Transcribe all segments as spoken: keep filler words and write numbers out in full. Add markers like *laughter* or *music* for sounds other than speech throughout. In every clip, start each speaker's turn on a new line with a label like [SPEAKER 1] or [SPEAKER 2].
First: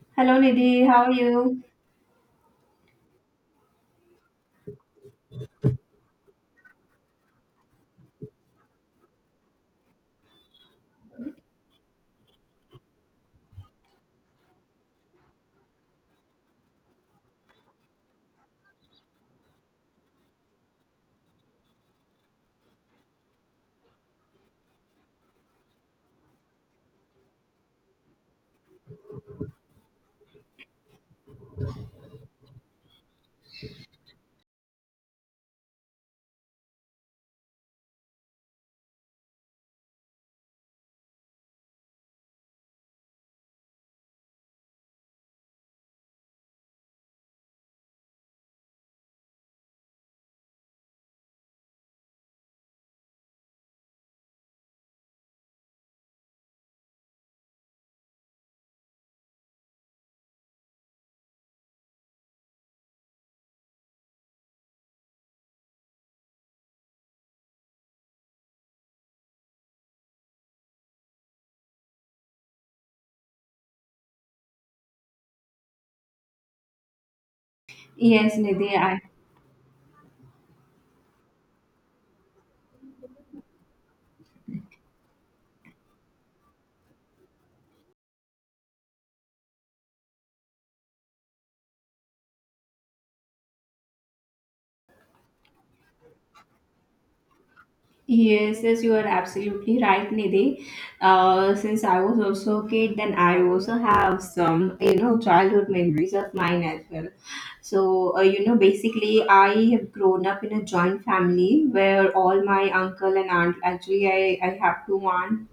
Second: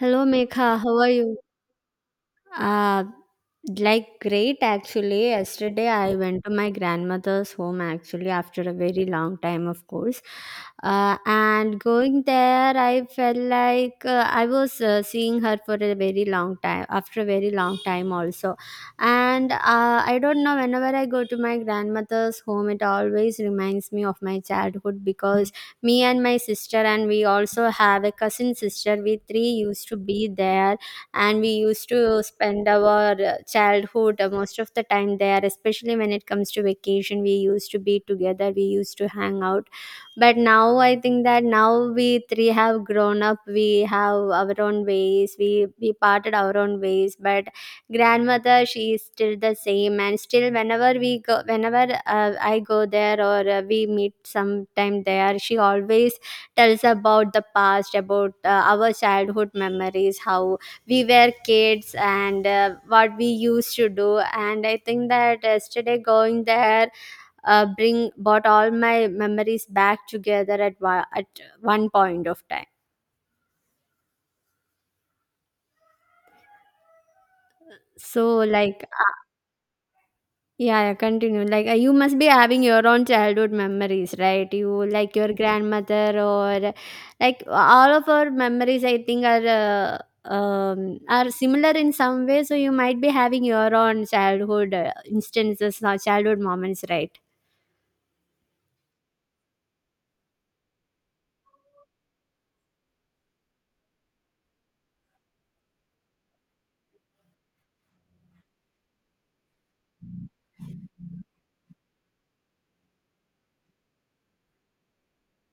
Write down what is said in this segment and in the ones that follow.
[SPEAKER 1] Hello,
[SPEAKER 2] Hello
[SPEAKER 1] Mekha.
[SPEAKER 2] Nidhi,
[SPEAKER 1] How
[SPEAKER 2] how
[SPEAKER 1] are
[SPEAKER 2] are
[SPEAKER 1] you?
[SPEAKER 2] you?
[SPEAKER 1] Uh, like, great actually. Yesterday, I went to my grandmother's home actually after a very long time, of course. Uh, and going there, I felt like uh, I was uh, seeing her for a very long time, after a very long time also. And uh, I don't know, whenever I go to my grandmother's home, it always reminds me of my childhood because me and my sister, and we also have a cousin sister, we three used to be there, and we used to spend our uh, childhood uh, most of the time there, especially when it comes to vacation. We used to be together, we used to hang out. But now I think that now we three have grown up, we have our own ways, we we parted our own ways. But grandmother, she is still the same, and still whenever we go, whenever uh, I go there, or uh, we meet sometime there, she always tells about the past, about uh, our childhood memories, how we were kids and uh, what we used to do. And I think that yesterday going there, uh, bring brought all my memories back together at wa- at one point of time.
[SPEAKER 2] Yes,
[SPEAKER 1] so
[SPEAKER 2] Nidhi,
[SPEAKER 1] like
[SPEAKER 2] I
[SPEAKER 1] uh, yeah, yeah, continue. Like uh, you must be having your own childhood memories, right? You like your grandmother, or like all of our memories, I think, are uh, um, are similar in some way. So you might be having your own childhood uh, instances or childhood moments, right?
[SPEAKER 2] yes, yes, you are absolutely right, Nidhi. Uh, since I was also a kid, then I also have some, you know, childhood memories of mine as well. So, uh, you know, basically, I have grown up in a joint family where all my uncle and aunt, actually, I, I have two aunt,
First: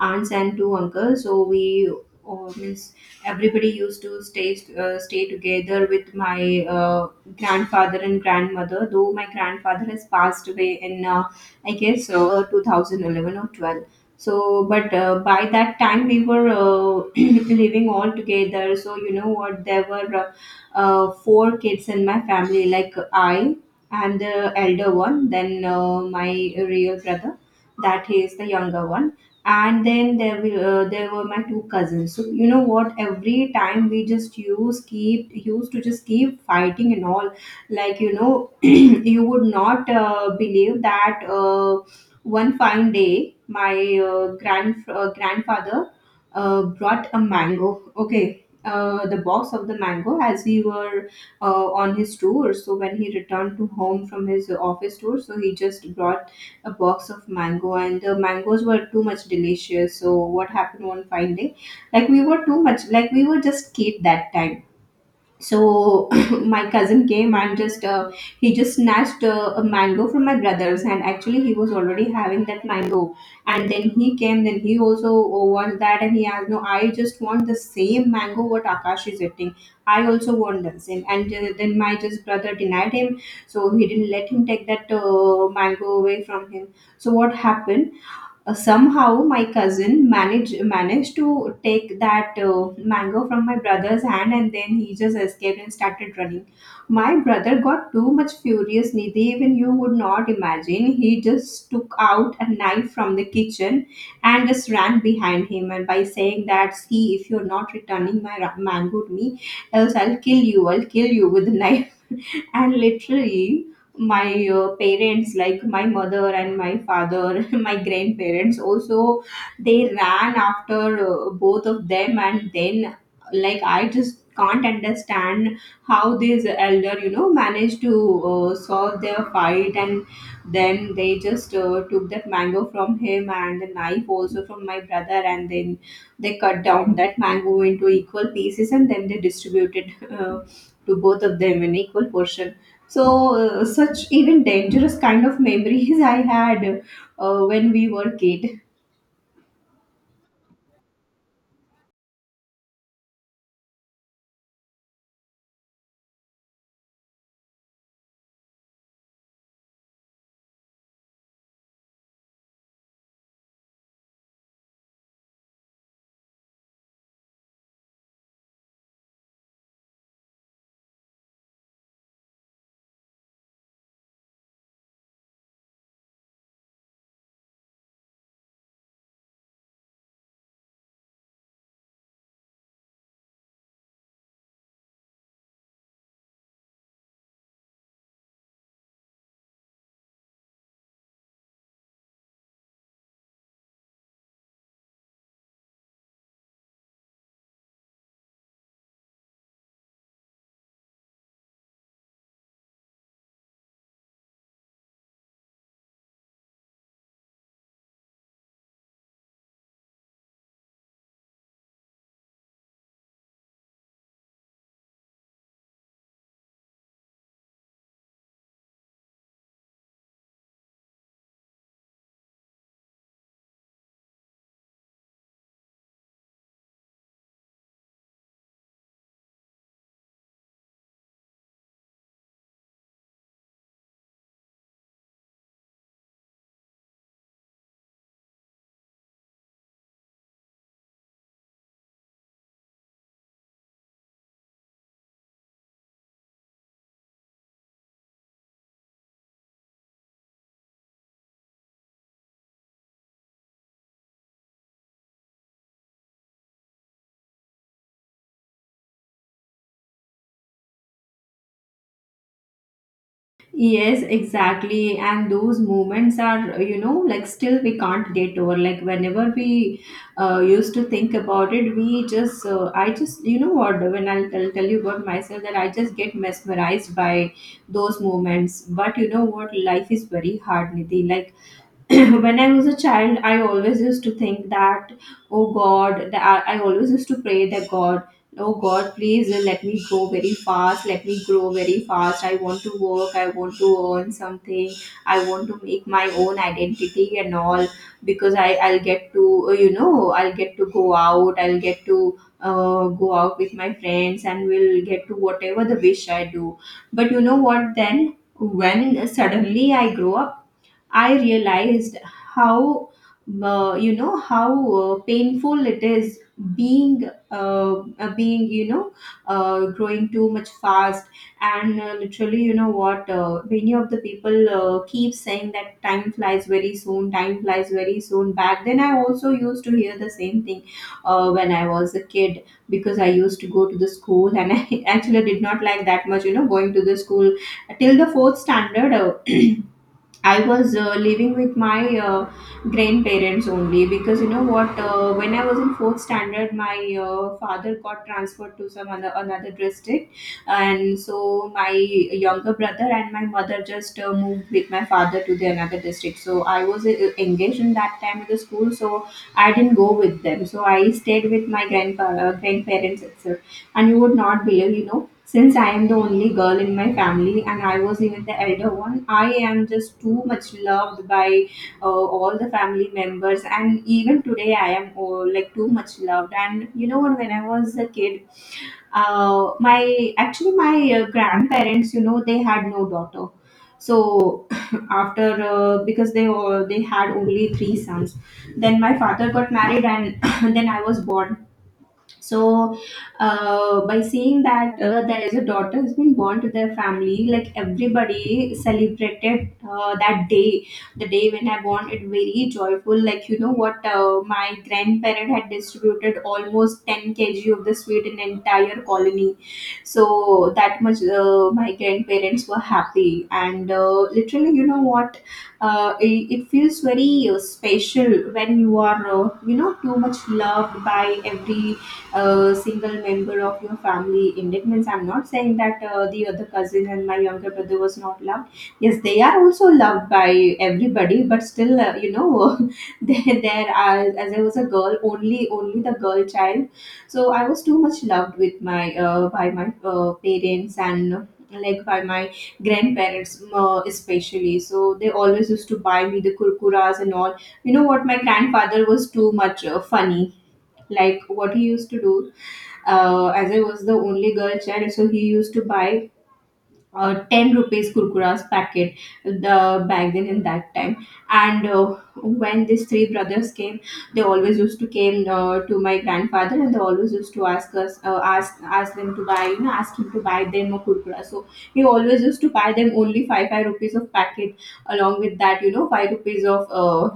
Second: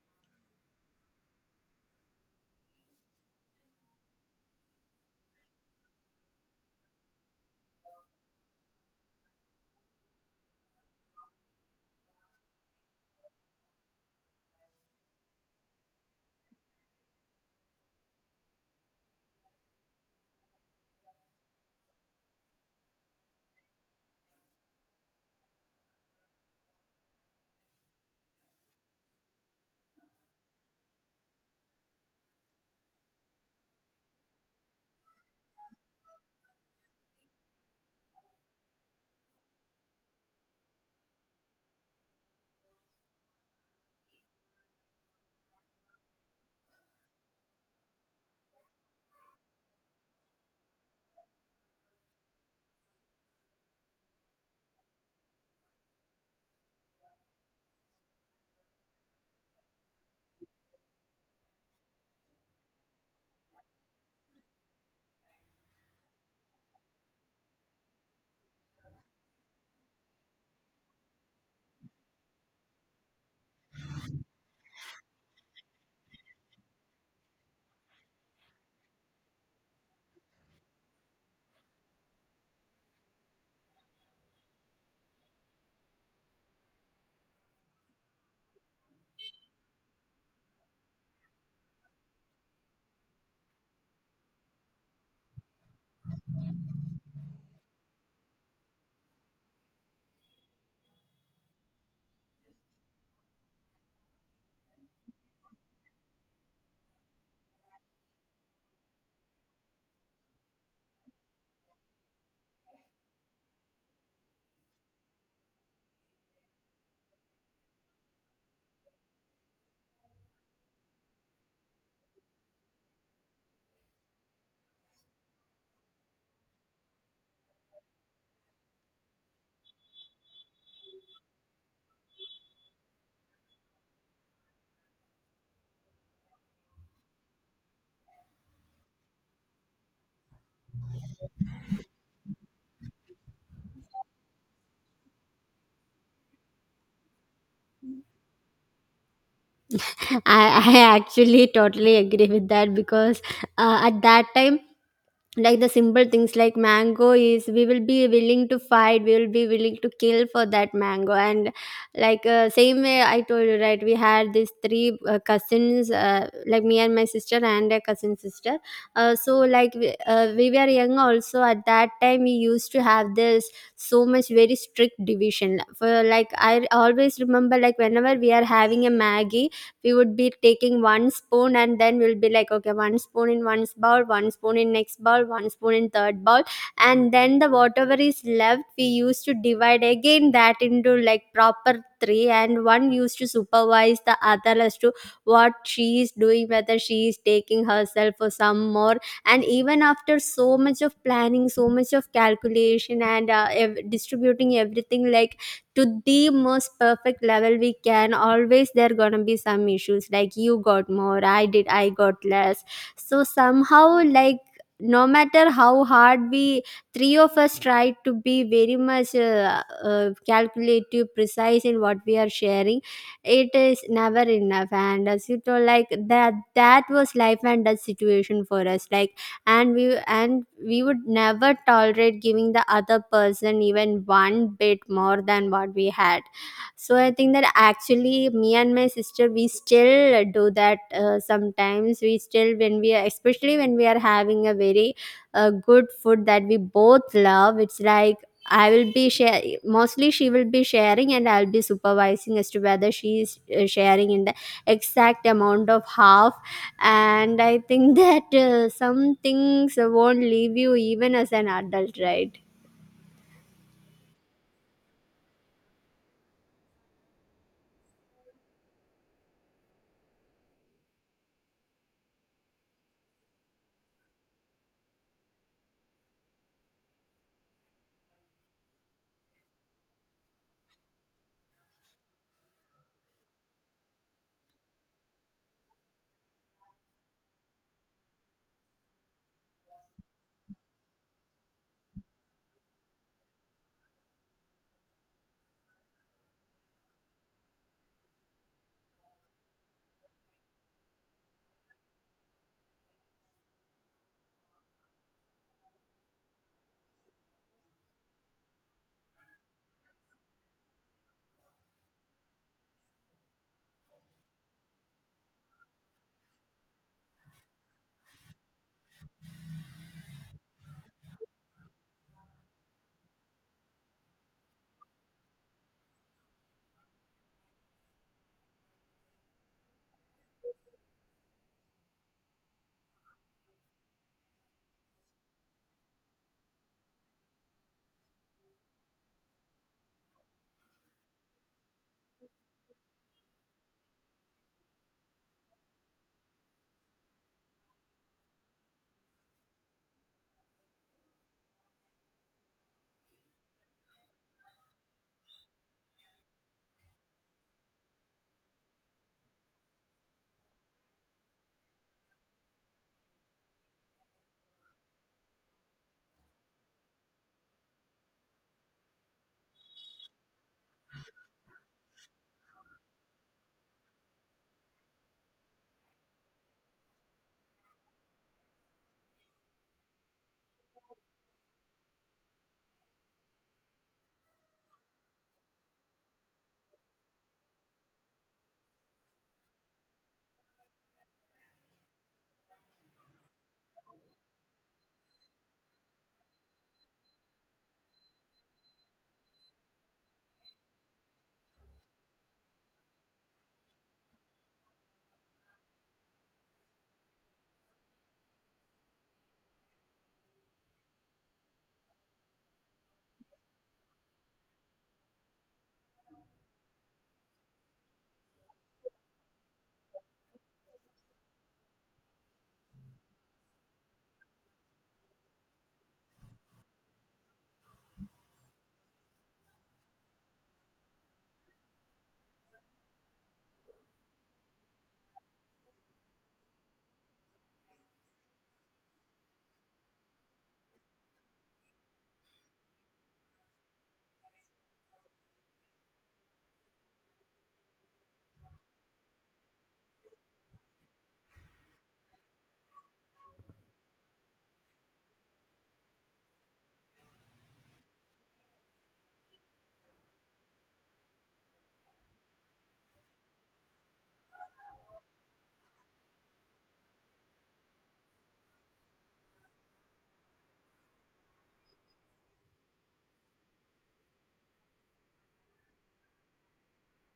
[SPEAKER 2] aunts and two uncles. So, we oh, means Everybody used to stay uh, stay together with my uh, grandfather and grandmother. Though my grandfather has passed away in, uh, I guess, uh, two thousand eleven or twelve. So, but uh, by that time we were uh, *clears throat* living all together. So you know what, there were uh, uh, four kids in my family, like I am the elder one, then uh, my real brother, that he is the younger one. And then there were uh, there were my two cousins. So you know what? Every time we just use keep used to just keep fighting and all. Like you know, *clears throat* you would not uh, believe that uh, one fine day my uh, grand uh, grandfather uh, brought a mango. Okay, uh, the box of the mango as he were uh, on his tour. So when he returned to home from his office tour, so he just brought a box of mango, and the mangoes were too much delicious. So what happened one fine day? Like we were too much, like we were just kid that time, so *clears throat* my cousin came and just uh, he just snatched uh, a mango from my brother's, and actually he was already having that mango. And then he came, then he also wants that, and he asked, "No, I just want the same mango what Akash is eating. I also want the same." And uh, then my just brother denied him, so he didn't let him take that uh, mango away from him. So what happened? Uh, somehow my cousin managed managed to take that uh, mango from my brother's hand, and then he just escaped and started running. My brother got too much furious, Nidhi. Even you would not imagine, he just took out a knife from the kitchen and just ran behind him and by saying that, "See, if you're not returning my ra- mango to me, else I'll kill you. I'll kill you with the knife." And literally my uh, parents, like my mother and my father, *laughs* my grandparents also, they ran after uh, both of them. And then, like, I just can't understand how this elder, you know, managed to uh, solve their fight. And then they just uh, took that mango from him and the knife also from my brother, and then they cut down that mango into equal pieces and then they distributed *laughs* uh, to both of them in equal portion. So, uh, such even dangerous kind of memories *laughs* I had uh, when we were kid.
[SPEAKER 1] I, I actually totally agree with that, because uh, at that time, like the simple things like mango is, we will be willing to fight, we will be willing to kill for that mango. And like uh, same way I told you, right? We had these three uh, cousins, uh, like me and my sister and a cousin sister. Uh, so like we, uh, we were young also at that time, we used to have this so much very strict division. For like I always remember, like whenever we are having a maggie, we would be taking one spoon, and then we'll be like, okay, one spoon in one bowl, one spoon in next bowl, one spoon in third bowl. And then the whatever is left we used to divide again that into like proper three, and one used to supervise the other as to what she is doing, whether she is taking herself or some more. And even after so much of planning, so much of calculation, and uh, ev- distributing everything like to the most perfect level we can, always there gonna be some issues, like you got more, i did I got less. So somehow, like no matter how hard we three of us try to be very much uh, uh, calculative, precise in what we are sharing, it is never enough. And as you told, like that that was life and death situation for us, like. And we and we would never tolerate giving the other person even one bit more than what we had. So I think that actually me and my sister, we still do that uh, sometimes. We still, when we are, especially when we are having a very uh, good food that we both love, it's like I will be share mostly, she will be sharing and I'll be supervising as to whether she is uh, sharing in the exact amount of half. And I think *laughs* that uh, some things won't leave you even as an adult, right?
[SPEAKER 2] Yes, exactly. And those moments are, you know, like still we can't get over. Like whenever we uh, used to think about it, we just, uh, I just, you know what, when I'll, I'll tell you about myself, that I just get mesmerized by those moments. But you know what, life is very hard, Nidhi. Like, *coughs* *clears throat* when I was a child, I always used to think that, oh God, that I I always used to pray that, "God, oh God, please let me grow very fast, let me grow very fast. I want to work, I want to earn something, I want to make my own identity and all, because I, I'll get to, uh, you know, I'll get to go out, I'll get to uh, go out with my friends and we'll get to whatever the wish I do." But you know what, then when suddenly I grow up, I realized how uh, you know how uh, painful it is being uh, uh, being you know uh, growing too much fast. And uh, literally you know what, uh, many of the people uh, keep saying that time flies very soon, time flies very soon. Back then I also used to hear the same thing uh, when I was a kid, because I used to go to the school, and *laughs* I actually did not like that much, you know, going to the school. Till the fourth standard uh, *clears throat* I was uh, living with my uh, grandparents only. Because you know what? Uh, when I was in fourth standard, my uh, father got transferred to some other another district, and so my younger brother and my mother just uh, moved with my father to the another district. So I was uh, engaged in that time with the school, so I didn't go with them. So I stayed with my grandpa uh, grandparents itself, and you would not believe, you know, since I am the only girl in my family and I was even the elder one, I am just too much loved by uh, all the family members. And even today, I am uh, like too much loved. And you know, what, when I was a kid, uh, my actually my uh, grandparents, you know, they had no daughter. So *clears throat* after uh, because they all they had only three sons, then my father got married, and *clears throat* then I was born. So uh, by seeing that uh, there is a daughter who's been born to their family, like everybody celebrated uh, that day, the day when I born, it very joyful. Like you know what, uh, my grandparent had distributed almost ten kilograms of the sweet in entire colony. So that much uh, my grandparents were happy. And uh, literally you know what, uh, it, it feels very uh, special when you are, uh, you know, too much loved by every a single member of your family in. It means I'm not saying that uh, the other cousin and my younger brother was not loved. Yes, they are also loved by everybody, but still uh, you know, *laughs* there, there are as I was a girl, only only the girl child, so I was too much loved with my uh, by my uh, parents and uh, like by my grandparents uh, especially. So they always used to buy me the kurkuras and all. You know what, my grandfather was too much uh, funny. Like what he used to do, uh, as I was the only girl child, so he used to buy uh, ten rupees kurkuras packet the back then in that time. And uh, when these three brothers came, they always used to came uh, to my grandfather, and they always used to ask us uh, ask ask them to buy, you know, ask him to buy them a kurkura. So he always used to buy them only 5 5 rupees of packet, along with that, you know, five rupees of uh,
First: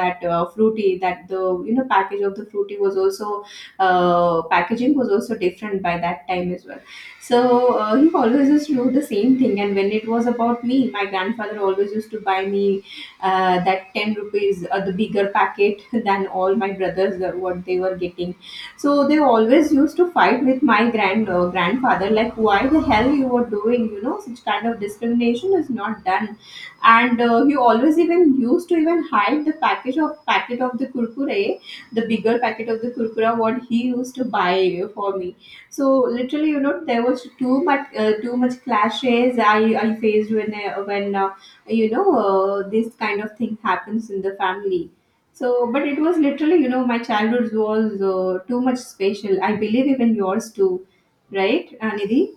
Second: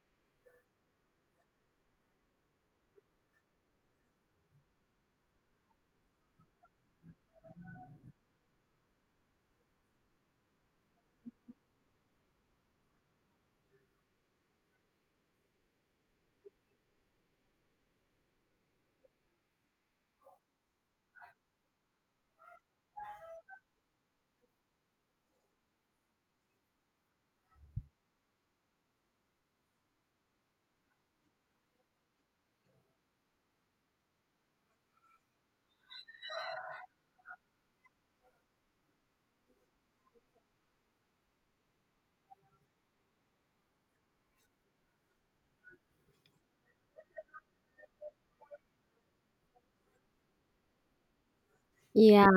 [SPEAKER 2] that uh, fruity. That the, you know, package of the fruity was also uh, packaging was also different by that time as well. So uh, he always used to do the same thing. And when it was about me, my grandfather always used to buy me uh, that ten rupees, uh, the bigger packet *laughs* than all my brothers, uh, what they were getting. So they always used to fight with my grand uh, grandfather, like, "Why the hell you were doing, you know, such kind of discrimination is not done." And uh, he always even used to even hide the package of packet of the kurkure, the bigger packet of the kurkura, what he used to buy for me. So literally, you know, there was too much, uh, too much clashes I, I faced when I, when uh, you know uh, this kind of thing happens in the family. So, but it was literally, you know, my childhood was uh, too much special. I believe even yours too, right,
[SPEAKER 1] Yeah,
[SPEAKER 2] Anidhi?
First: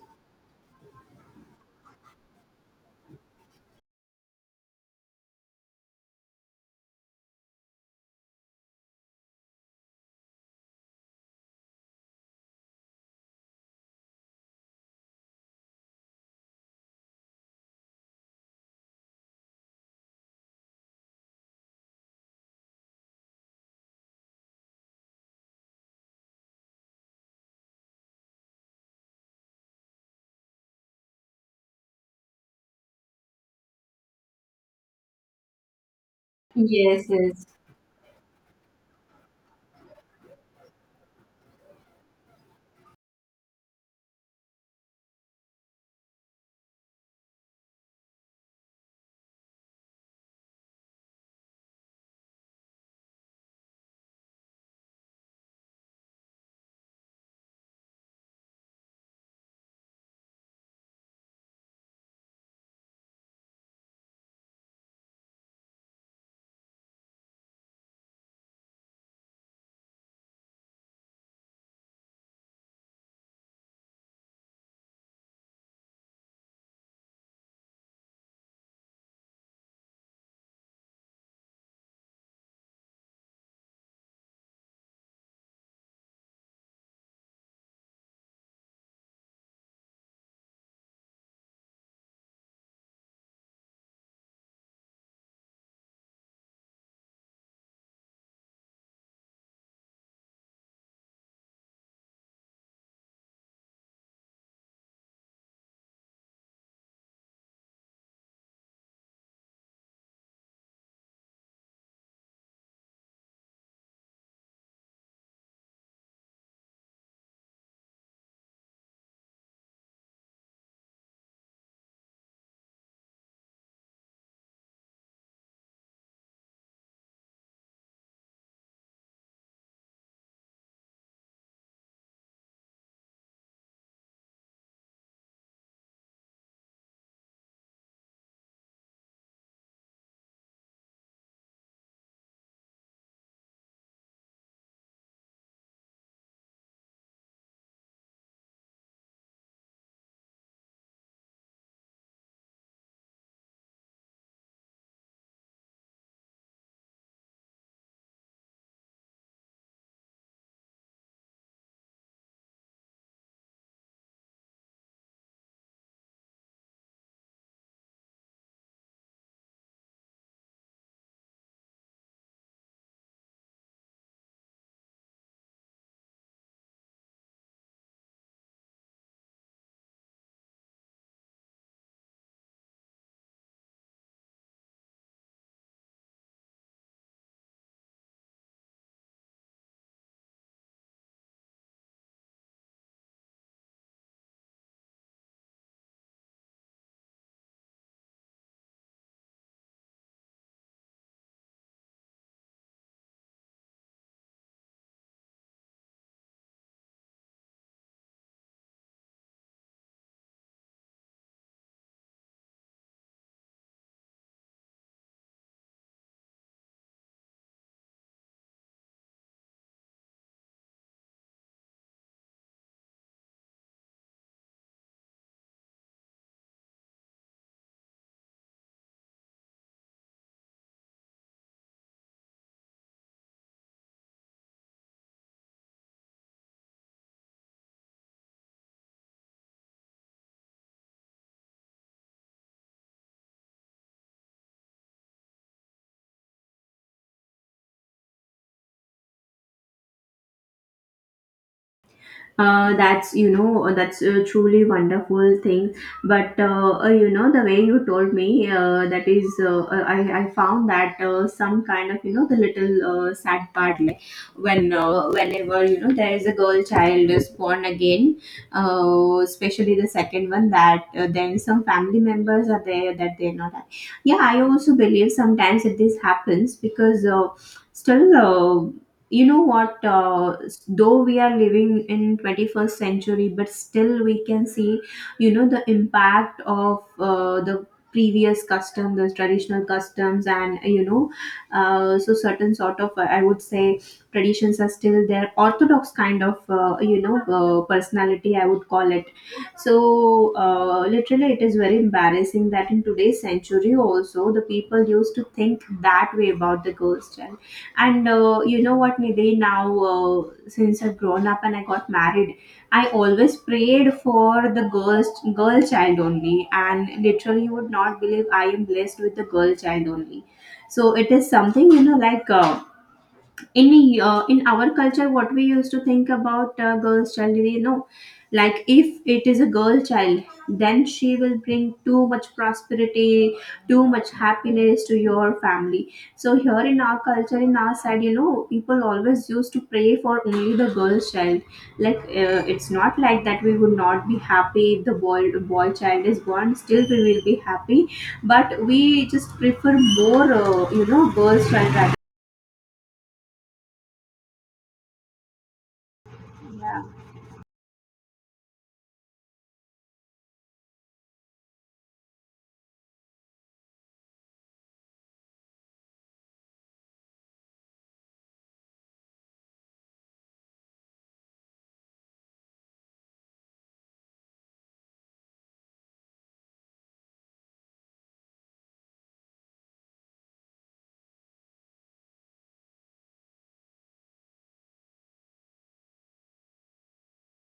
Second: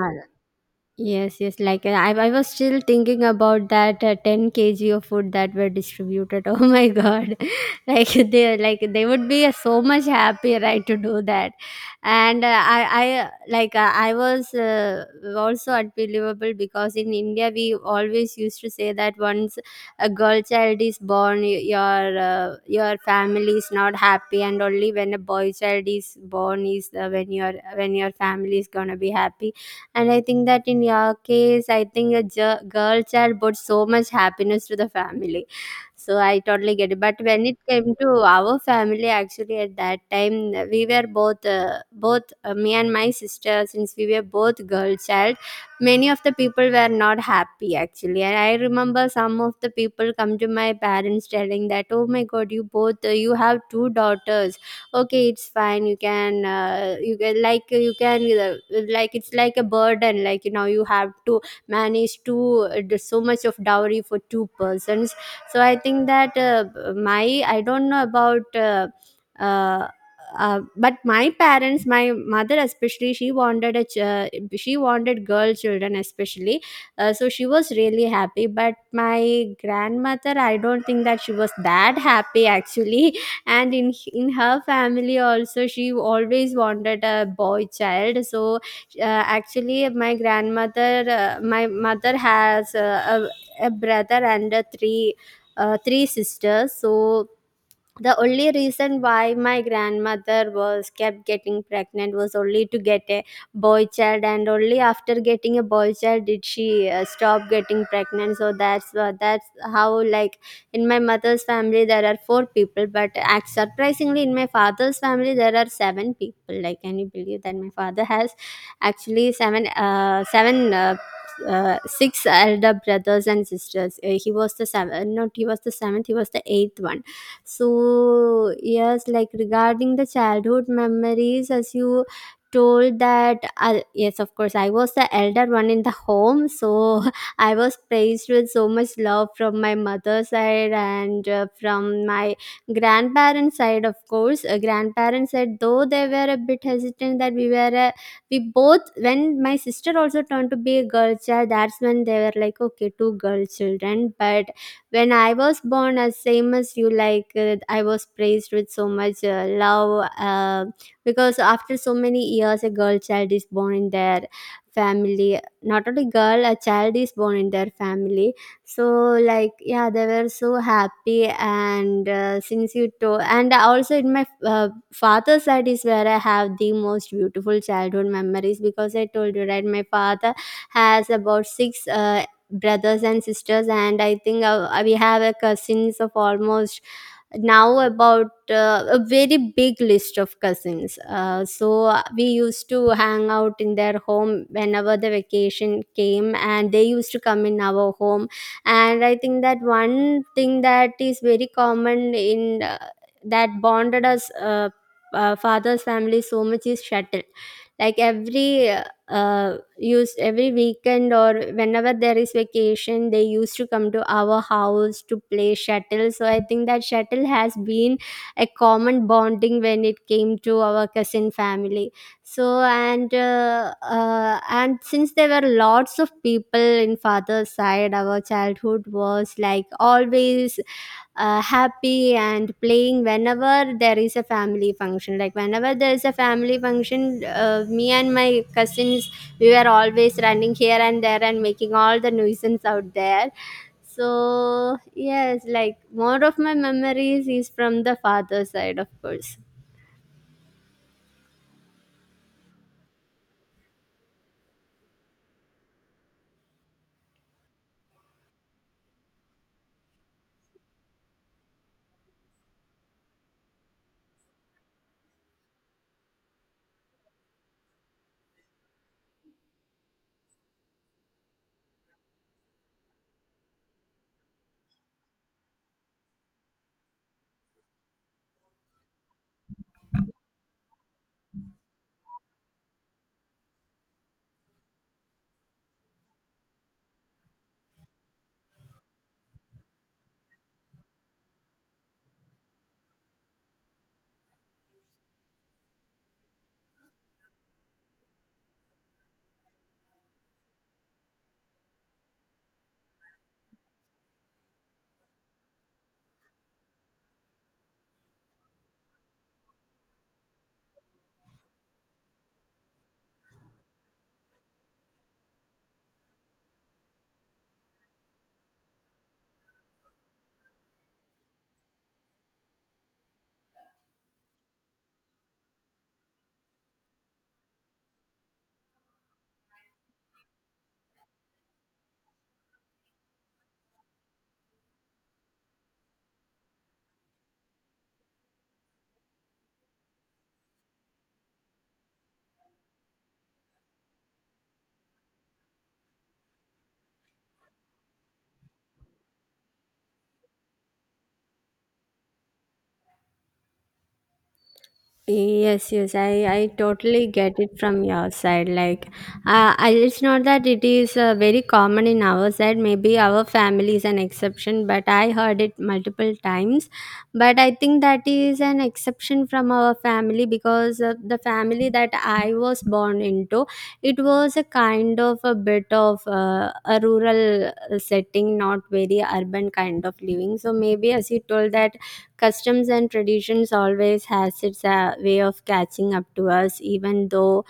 [SPEAKER 1] yes, yes. Like uh, I, I was still thinking about that uh, ten kilograms of food that were distributed. *laughs* Oh my god! *laughs* Like they, like they would be uh, so much happy, right, to do that. And uh, I, I like uh, I was uh, also unbelievable, because in India we always used to say that once a girl child is born, y- your uh, your family is not happy, and only when a boy child is born is uh, when your, when your family is gonna be happy. And I think that in your case, I think a gi- girl child brought so much happiness to the family. So I totally get it.
[SPEAKER 2] Yes,
[SPEAKER 1] But when
[SPEAKER 2] yes.
[SPEAKER 1] it came to our family, actually at that time we were both uh, both uh, me and my sister, since we were both girl child, many of the people were not happy actually. And I remember some of the people come to my parents telling that, oh my god, you both uh, you have two daughters, okay, it's fine, you can uh, you can like you can uh, like it's like a burden, like you know, you have to manage to uh, do so much of dowry for two persons. So I think that uh, my I don't know about uh, uh, uh, but my parents, my mother especially, she wanted a ch- uh, she wanted girl children especially. Uh, so she was really happy. But my grandmother, I don't think that she was that happy actually. And in in her family also, she always wanted a boy child. So uh, actually my grandmother, uh, my mother has uh, a, a brother and uh, three uh, three sisters. So the only reason why my grandmother was kept getting pregnant was only to get a boy child. And only after getting a boy child did she uh, stop getting pregnant. So that's wha- that's how, like in my mother's family there are four people. But act, surprisingly, in my father's family there are seven people. Like, can you believe that? My father has actually seven uh, seven uh, uh, six elder brothers and sisters. Uh, he was the seven. Not he was the seventh, he was the eighth one. So, yes, like regarding the childhood memories, as you told, that I, yes, of course, I was the elder one in the home, so *laughs* I was praised with so much love from my mother's side, and uh, from my grandparents side, of course. Uh, grandparents side, though they were a bit hesitant, that we were uh, we both, when my sister also turned to be a girl child, that's when they were like, okay, two girl children. But when I was born, as same as you, like uh, I was praised with so much uh, love uh, because after so many years, a girl child is born in their family. Not only girl, a child is born in their family. So like, yeah, they were so happy. And uh, since you told, and also in my uh, father's side is where I have the most beautiful childhood memories, because I told you right, my father has about six uh, brothers and sisters. And I think, uh, uh, we have a cousins of almost now about uh, a very big list of cousins. Uh, so uh, we used to hang out in their home whenever the vacation came, and they used to come in our home. And I think that one thing that is very common in uh, that bonded us, uh, uh, father's family so much, is shuttle. Like every uh, uh, used every weekend or whenever there is vacation, they used to come to our house to play shuttle. So I think that shuttle has been a common bonding when it came to our cousin family. So, and uh, uh, and since there were lots of people in father's side, our childhood was like always uh, happy and playing. Whenever there is a family function, like whenever there is a family function, uh, me and my cousins, we were always running here and there and making all the nuisance out there. So yes, like more of my memories is from the father's side, of course.
[SPEAKER 2] uh, that's you know uh, that's a truly wonderful thing. But uh, uh, you know the way you told me, uh, that is uh, uh, I, I found that uh, some kind of, you know the little, uh, sad part, like when uh, whenever, you know there is a girl child is born again, uh, especially the second one, that uh, then some family members are there that they're not. Yeah, I also believe sometimes that this happens because uh, still uh, you know what uh, though we are living in twenty-first century, but still we can see, you know the impact of uh, the previous custom, the traditional customs, and you know uh, so certain sort of, uh, I would say, traditions are still there. Orthodox kind of, uh, you know uh, personality, I would call it. So uh, literally, it is very embarrassing that in today's century also, the people used to think that way about the girls child. And uh, you know what, Nidhi, now, uh, since I've grown up and I got married, I always prayed for the girls, girl child only. And literally, you would not believe, I am blessed with the girl child only. So it is something, you know, like. Uh, in uh, in our culture, what we used to think about a girl's child, you know like, if it is a girl child, then she will bring too much prosperity, too much happiness to your family. So here in our culture, in our side, you know people always used to pray for only the girl's child. Like, uh, it's not like that we would not be happy if the boy boy child is born. Still we will be happy. But we just prefer more, uh, you know girl's child, rather.
[SPEAKER 1] Yes, yes, I, I
[SPEAKER 2] Yeah.
[SPEAKER 1] totally get it from your side. Like, uh, I, it's not that it is uh, very common in our side. Maybe our family is an exception, but I heard it multiple times. But I think that is an exception from our family, because uh, the family that I was born into, it was a kind of a bit of uh, a rural uh, setting, not very urban kind of living. So maybe as you told, that customs and traditions always has its uh, way of catching up to us, even though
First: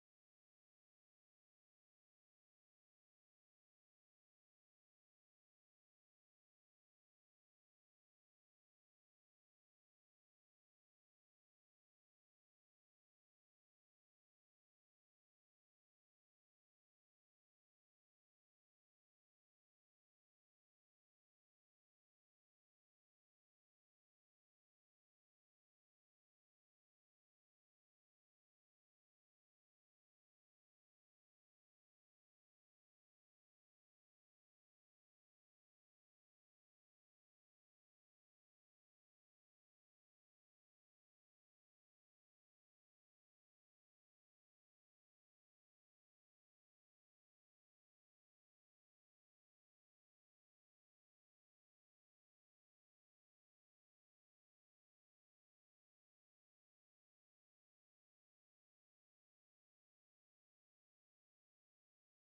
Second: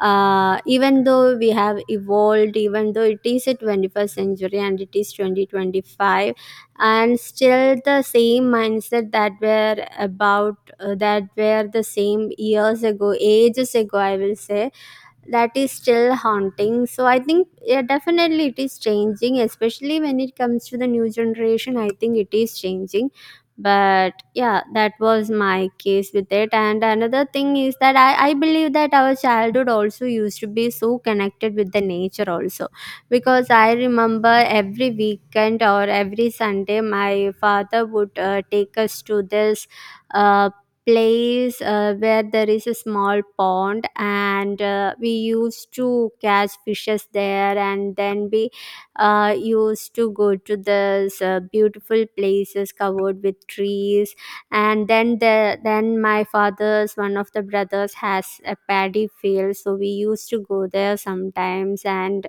[SPEAKER 1] uh, even though we have evolved, even though it is a twenty-first century and it is twenty twenty-five, and still the same mindset that were about uh, that were the same years ago, ages ago, I will say, that is still haunting. So I think, yeah, definitely it is changing, especially when it comes to the new generation. I think it is changing. But yeah, that was my case with it. And another thing is that I, I believe that our childhood also used to be so connected with the nature also. Because I remember every weekend or every Sunday, my father would uh, take us to this uh, place uh, where there is a small pond, and uh, we used to catch fishes there. And then we uh, used to go to those uh, beautiful places covered with trees. And then the then my father's one of the brothers has a paddy field, so we used to go there sometimes and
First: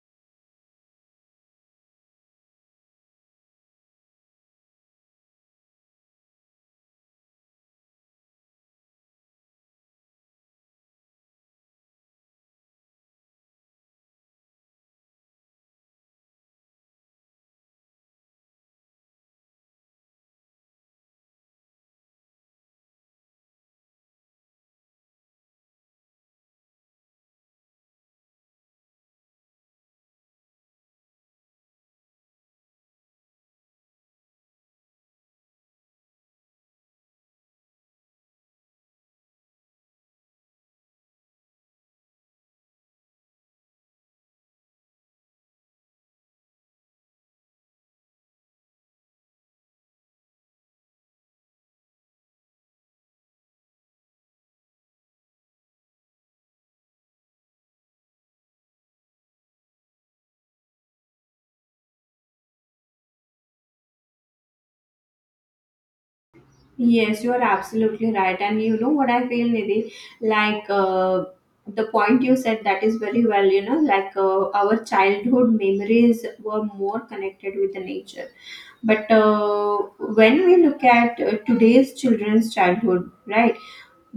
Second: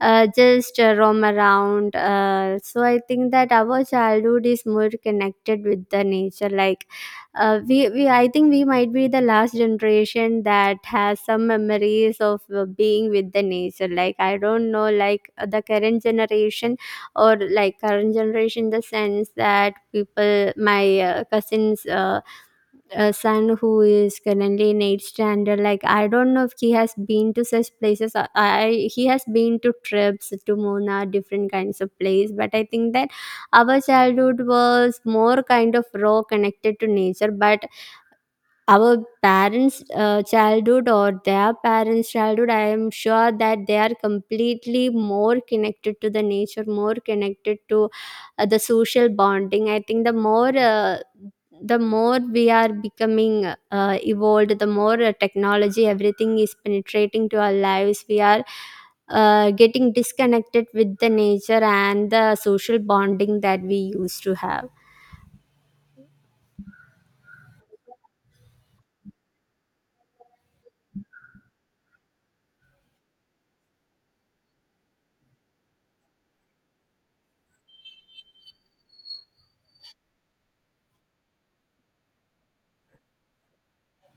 [SPEAKER 1] uh, just uh, roam around. Uh, so I think that our childhood is more connected with the nature. Like uh, we, we I think we might be the last generation that has some memories of uh, being with the nature, like I don't know, like uh, the current generation, or like current generation in the sense that people, my uh, cousin's uh, uh, son who is currently in eighth standard. Like, I don't know if he has been to such places. I I- he has been to trips to Mona, different kinds of place. But I think that our childhood was more kind of raw, connected to nature. But our parents uh, childhood or their parents childhood, I am sure that they are completely more connected to the nature, more connected to uh, the social bonding. I think the more uh, the more we are becoming uh, evolved, the more uh, technology, everything is penetrating to our lives, we are uh, getting disconnected with the nature and the social bonding that we used to have.
[SPEAKER 2] Yes, you are absolutely right. And you know what I feel, Nidhi? Like, uh, the point you said, that is very well, you know, like uh, our childhood memories were more connected with the nature. But uh, when we look at uh, today's children's childhood, right?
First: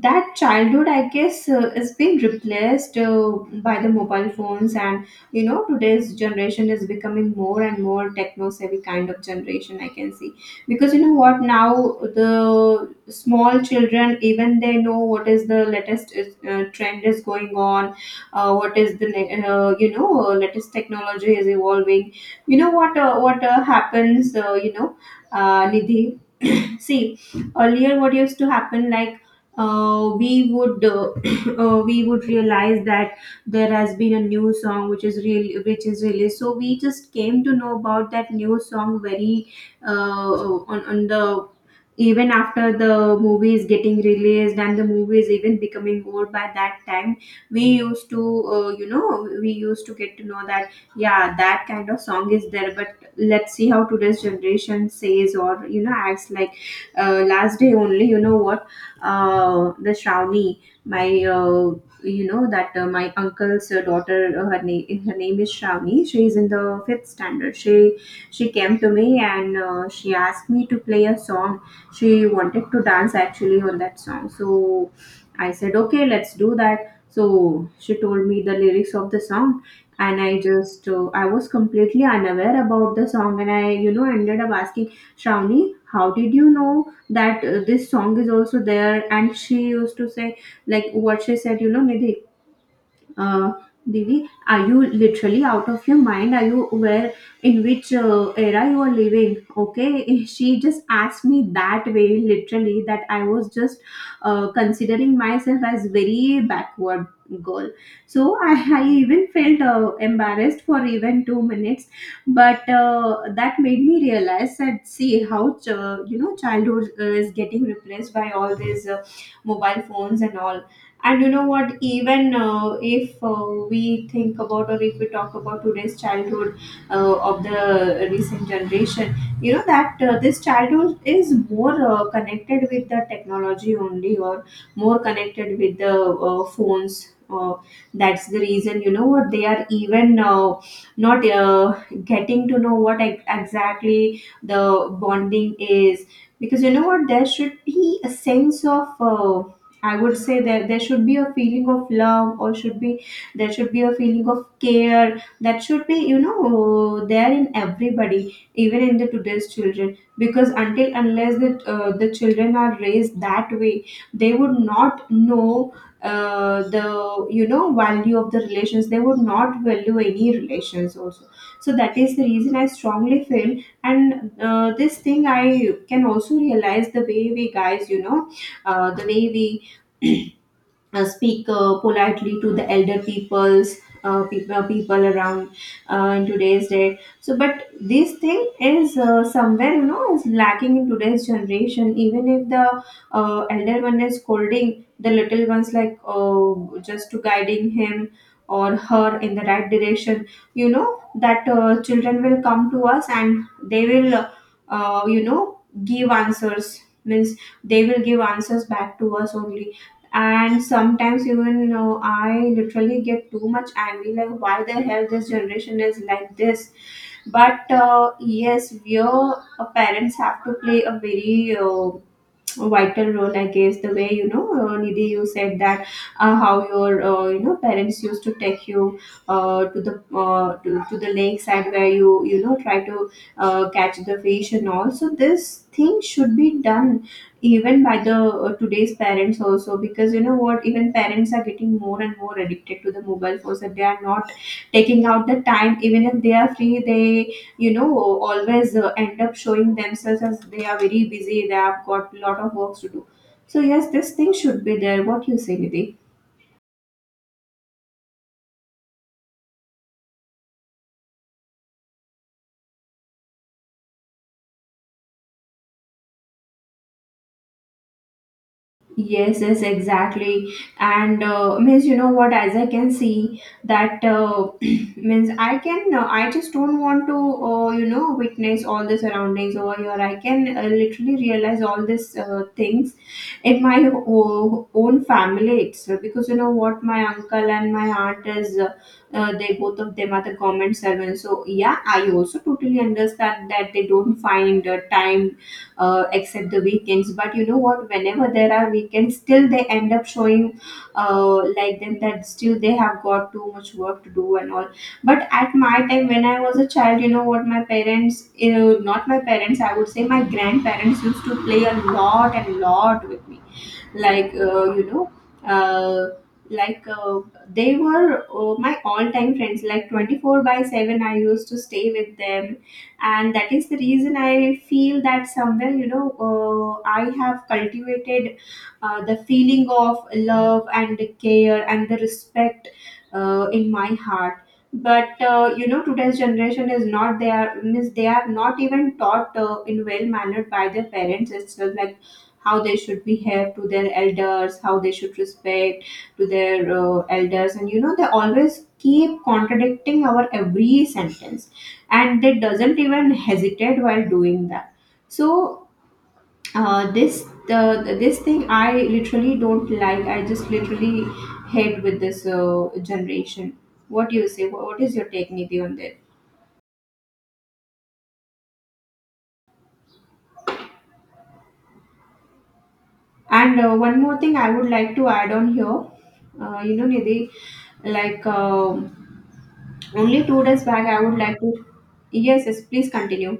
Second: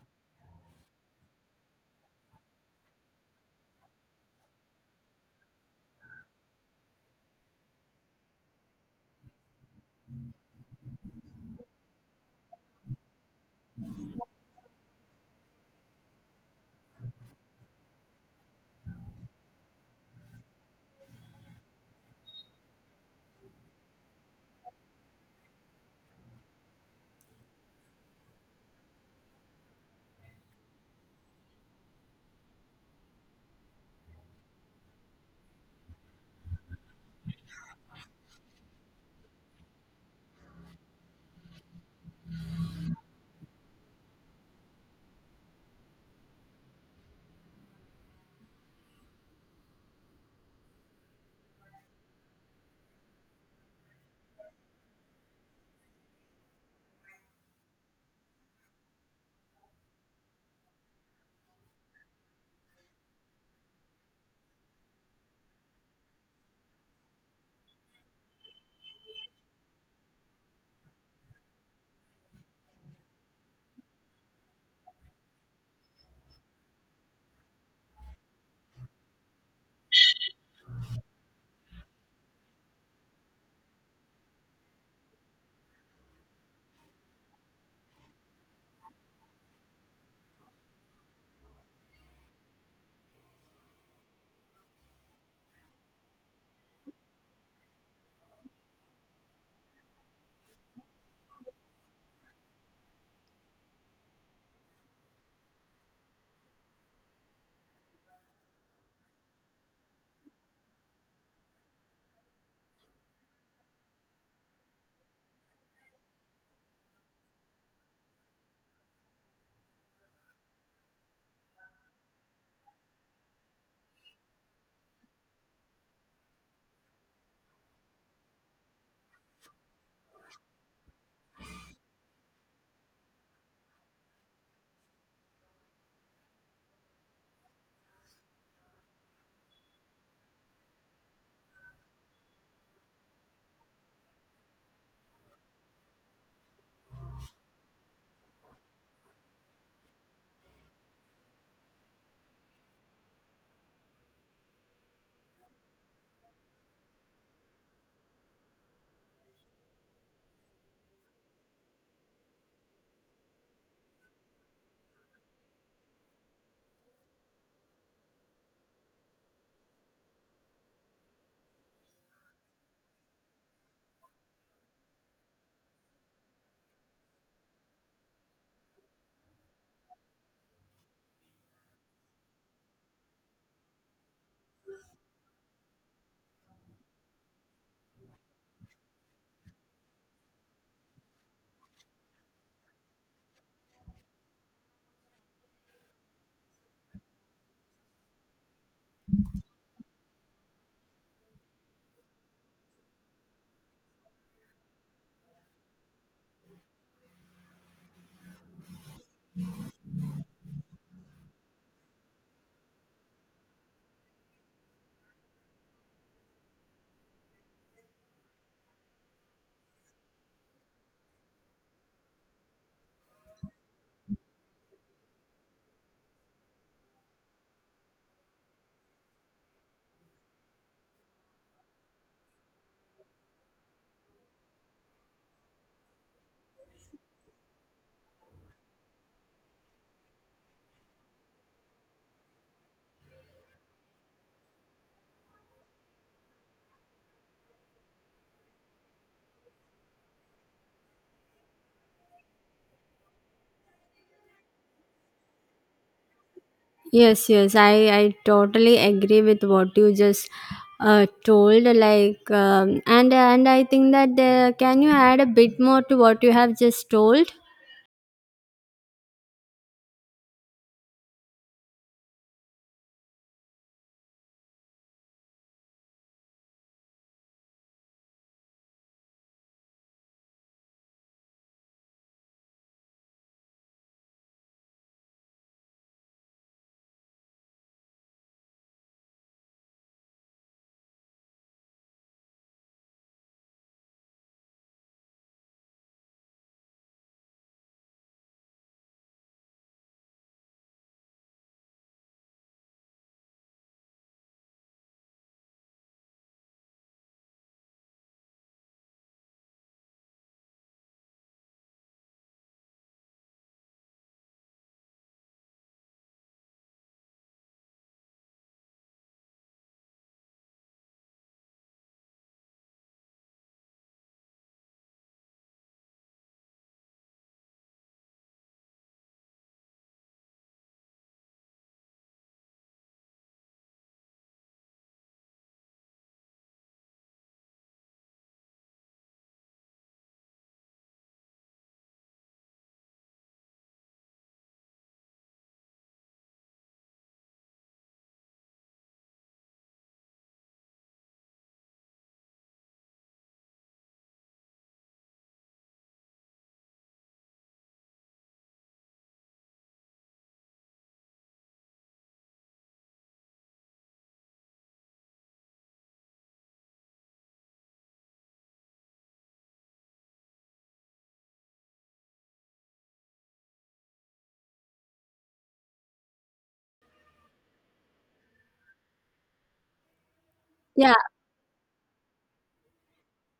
[SPEAKER 2] That childhood, I guess, uh, is being replaced, uh, by the mobile phones. And you know today's generation is becoming more and more techno savvy kind of generation, I can see. Because you know what, now the small children even, they know what is the latest uh, trend is going on. Uh, what is the ne- uh, you know uh, latest technology is evolving. You know what, uh, what uh, happens, uh, you know uh, Nidhi? *laughs* *clears throat* See, earlier what used to happen, like, uh, we would uh, *clears throat* uh, we would realize that there has been a new song which is really, which is released. So we just came to know about that new song very, uh, on, on the, even after the movie is getting released, and the movie is even becoming old by that time, we used to, uh, you know we used to get to know that, yeah, that kind of song is there. But let's see how today's generation says, or you know acts like. Uh, last day only, you know what, uh, the shravani my uh, you know that, uh, my uncle's uh, daughter, uh, her name her name is Shravani. She is in the fifth standard. She she came to me, and uh, she asked me to play a song. She wanted to dance actually on that song, so I said, okay, let's do that. So she told me the lyrics of the song. And i just uh, i was completely unaware about the song, and I, you know ended up asking Shravani, how did you know that uh, this song is also there? And she used to say, like, what she said, you know, Nidhi, uh, Divi, are you literally out of your mind? Are you, where, in which uh, era you are living? Okay, *laughs* she just asked me that way, literally, that I was just uh, considering myself as very backward girl. So I, I even felt uh, embarrassed for even two minutes, but uh, that made me realize that, see how ch- uh, you know childhood uh, is getting replaced by all these uh, mobile phones and all. And you know what? Even uh, if uh, we think about, or if we talk about today's childhood uh, of the recent generation, you know that uh, this childhood is more uh, connected with the technology only, or more connected with the uh, phones. Uh, that's the reason, you know what? They are even uh, not uh, getting to know what ex- exactly the bonding is. Because you know what? There should be a sense of. Uh, I would say that there should be a feeling of love, or should be there should be a feeling of care that should be, you know there in everybody, even in the today's children. Because until unless the uh, the children are raised that way, they would not know uh, the, you know value of the relations. They would not value any relations also. So that is the reason I strongly feel. And uh, this thing I can also realize, the way we guys you know uh, the way we uh, speak uh, politely to the elder peoples uh, people, people around, uh, in today's day. So but this thing is uh, somewhere, you know is lacking in today's generation. Even if the uh, elder one is scolding the little ones, like, uh, just to guiding him or her in the right direction, you know that uh, children will come to us, and they will, uh, uh, you know give answers, means they will give answers back to us only. And sometimes even, uh, I literally get too much angry, like, why the hell this generation is like this. But uh, yes, your parents have to play a very uh, vital role, I guess. The way, you know uh, Nidhi, you said that, uh, how your, uh, you know parents used to take you, uh, to the uh, to, to the lakeside where you you know try to uh, catch the fish and all. So this thing should be done even by the uh, today's parents also. Because you know what, even parents are getting more and more addicted to the mobile phones, that they are not taking out the time. Even if they are free, they, you know always uh, end up showing themselves as they are very busy, they have got a lot of works to do. So yes, this thing should be there. What you say, Nidhi?
[SPEAKER 1] Yes, yes, I, I totally agree with what you just uh, told. Like, um, and and I think that uh, can you add a bit more to what you have just told?
[SPEAKER 2] Yes, yes, exactly. And uh, means, you know what? As I can see that, uh, *clears throat* means I can. Uh, I just don't want to, uh, you know, witness all the surroundings over here. I can uh, literally realize all these uh, things in my o- own family itself. Because you know what, my uncle and my aunt is. Uh, uh, they, both of them, are the government servants. So yeah, I also totally understand that they don't find uh, time, uh, except the weekends. But you know what, whenever there are weekends, still they end up showing, uh, like them, that still they have got too much work to do and all. But at my time when I was a child, you know what, my parents, you know, not my parents, I would say, my grandparents used to play a lot and lot with me. Like, uh, you know uh, like uh, they were uh, my all-time friends, like twenty-four by seven, I used to stay with them. And that is the reason I feel that somewhere, you know uh, I have cultivated uh, the feeling of love and care and the respect uh, in my heart. But uh, you know today's generation is not there, means they are not even taught uh, in well mannered by their parents itself, like how they should behave to their elders, how they should respect to their uh, elders. And you know, they always keep contradicting our every sentence, and they doesn't even hesitate while doing that. So uh, this the, this thing I literally don't like. I just literally hate with this uh, generation. What do you say? What, what is your take, Nidhi, on this? And uh, one more thing I would like to add on here. Uh, you know nidhi, like um only two days back,
[SPEAKER 1] Yeah.
[SPEAKER 2] I would like to. Yes, yes, please continue.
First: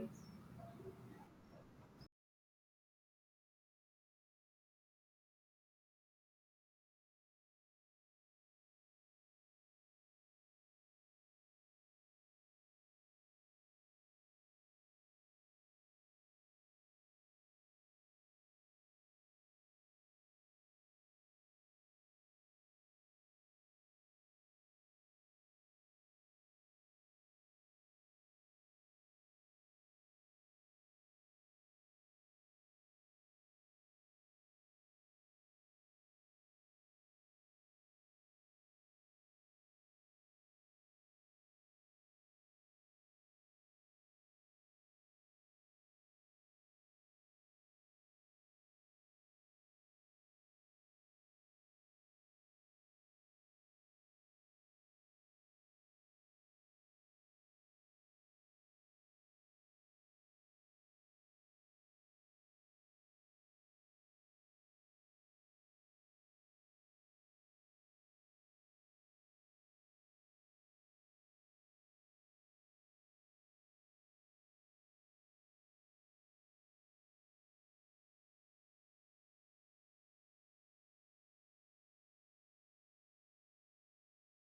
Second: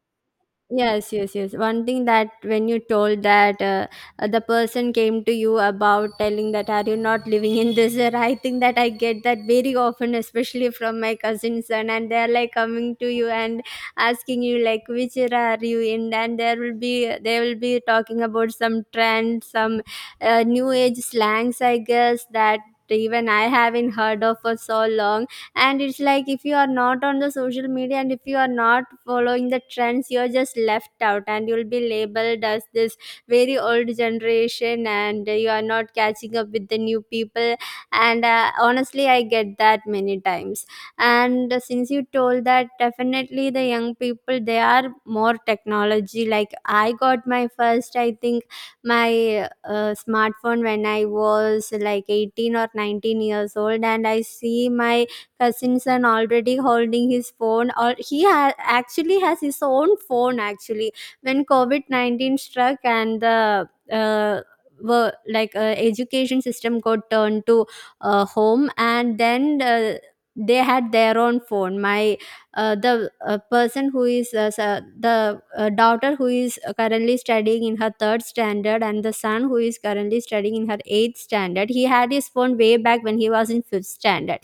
[SPEAKER 1] Yes, yes, yes. One thing, that when you told that uh, uh, the person came to you about telling that are you not living in this era, I think that I get that very often, especially from my cousin's son, and they're like coming to you and asking you like which era are you in, and there will be they will be talking about some trend, some uh, new age slangs, I guess that even I haven't heard of for so long. And it's like if you are not on the social media and if you are not following the trends, you're just left out and you'll be labeled as this very old generation and you are not catching up with the new people. And uh, honestly, I get that many times. And uh, since you told that, definitely the young people they are more technology, like I got my first, I think my uh, smartphone when I was like eighteen or nineteen years old, and I see my cousins and already holding his phone, or he ha- actually has his own phone. Actually, when covid nineteen struck and the uh, were like uh, education system got turned to uh, home, and then uh, they had their own phone. My uh, the uh, person who is uh, sa- the uh, daughter who is currently studying in her third standard, and the son who is currently studying in her eighth standard, he had his phone way back when he was in fifth standard.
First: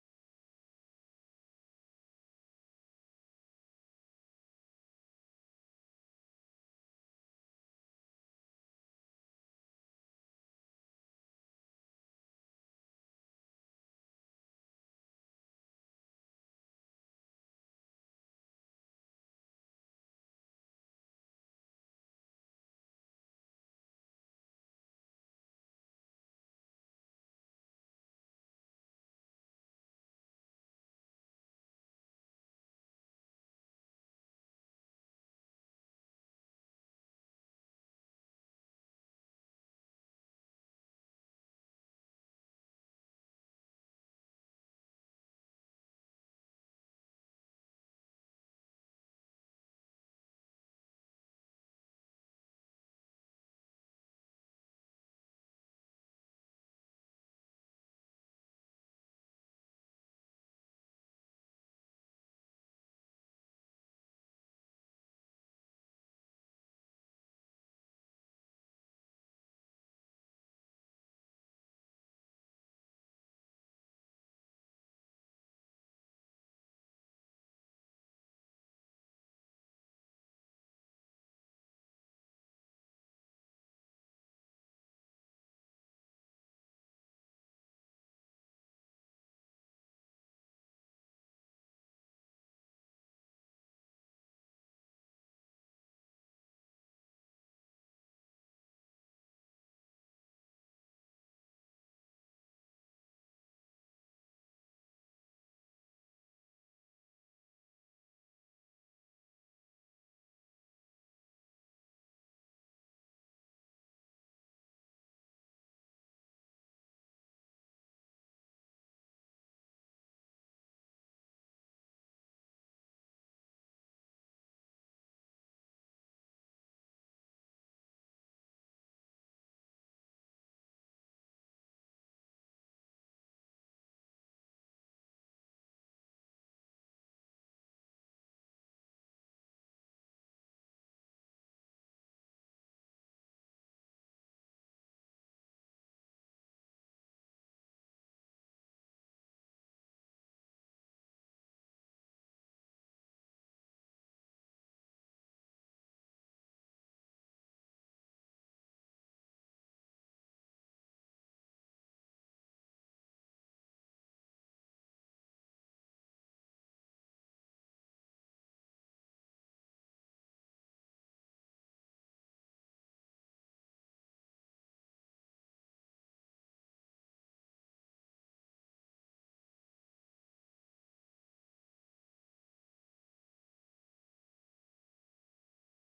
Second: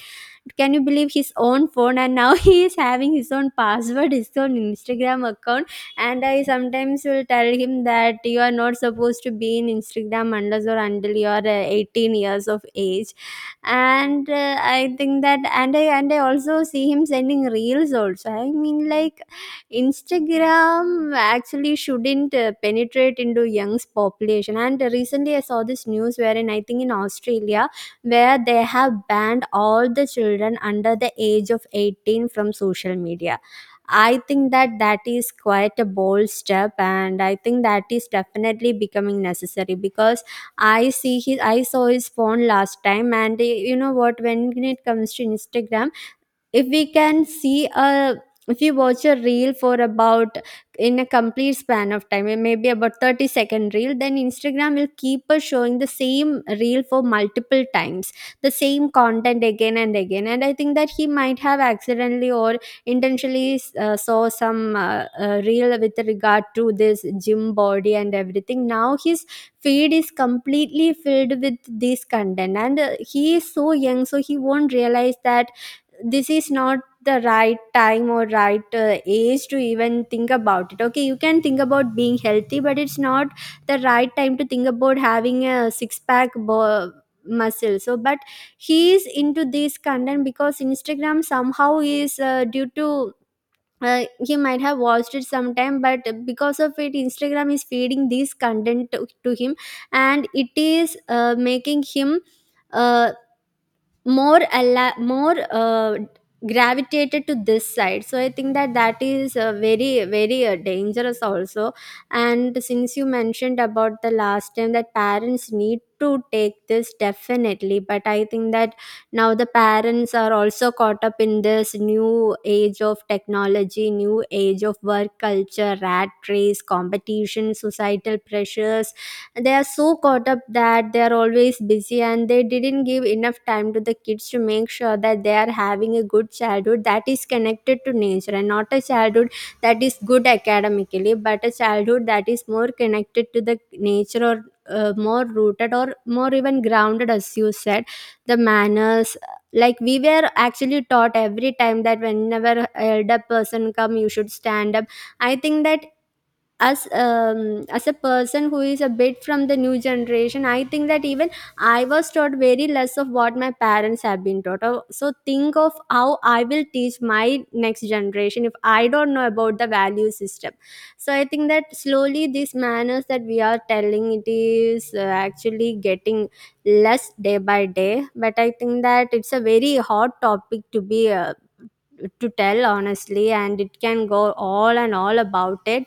[SPEAKER 1] Can you believe? His own phone, and now *laughs* he is having his own password, his own Instagram account. And I sometimes will tell him that you are not supposed to be in Instagram unless or until you are uh, eighteen years of age. And uh, i think that and i and i also see him sending reels also. I mean, like, Instagram actually shouldn't uh, penetrate into young's population. And recently I saw this news wherein I think in Australia, where they have banned all the children under the age of eighteen from social media. I think that that is quite a bold step, and I think that is definitely becoming necessary because I see his, I saw his phone last time, and eh, you know what? When it comes to Instagram, if we can see a if you watch a reel for about, in a complete span of time, it may be about thirty second reel, then Instagram will keep us showing the same reel for multiple times, the same content again and again. And I think that he might have accidentally or intentionally uh, saw some uh, uh, reel with regard to this gym body and everything. Now his feed is completely filled with this content, and uh, he is so young, so he won't realize that this is not the right time or right uh, age to even think about it. Okay, you can think about being healthy, but it's not the right time to think about having a six pack bo- muscle. So, but he is into this content because Instagram somehow is uh, due to uh, he might have watched it sometime, but because of it Instagram is feeding this content to, to him. And it is uh, making him uh, more alla- more uh, gravitated to this side. So I think that that is uh, very very uh, dangerous also. And since you mentioned about the last time that parents need to take this, definitely. But I think that now the parents are also caught up in this new age of technology, new age of work culture, rat race, competition, societal pressures. They are so caught up that they are always busy, and they didn't give enough time to the kids to make sure that they are having a good childhood that is connected to nature, and not a childhood that is good academically, but a childhood that is more connected to the nature, or uh, more rooted or more even grounded, as you said. The manners, like we were actually taught every time, that whenever elder person come, you should stand up. I think that, as um, as a person who is a bit from the new generation, I think that even I was taught very less of what my parents have been taught. Uh, so think of how I will teach my next generation if I don't know about the value system. So I think that slowly these manners that we are telling, it is uh, actually getting less day by day. But I think that it's a very hot topic to be uh, to tell honestly, and it can go all and all about it.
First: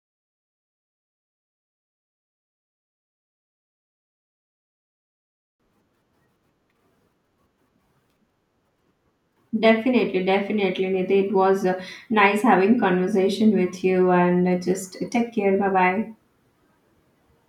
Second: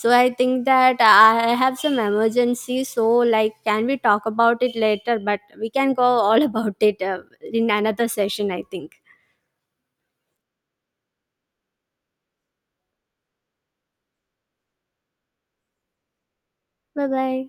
[SPEAKER 1] So I think that I have some emergency, so like can we talk about it later? But we can go all *laughs* about it, uh, in another session, I think.
[SPEAKER 2] Definitely, definitely, Nidhi. It was uh, nice having conversation with you, and uh, just take care. Bye bye.
[SPEAKER 1] Bye bye.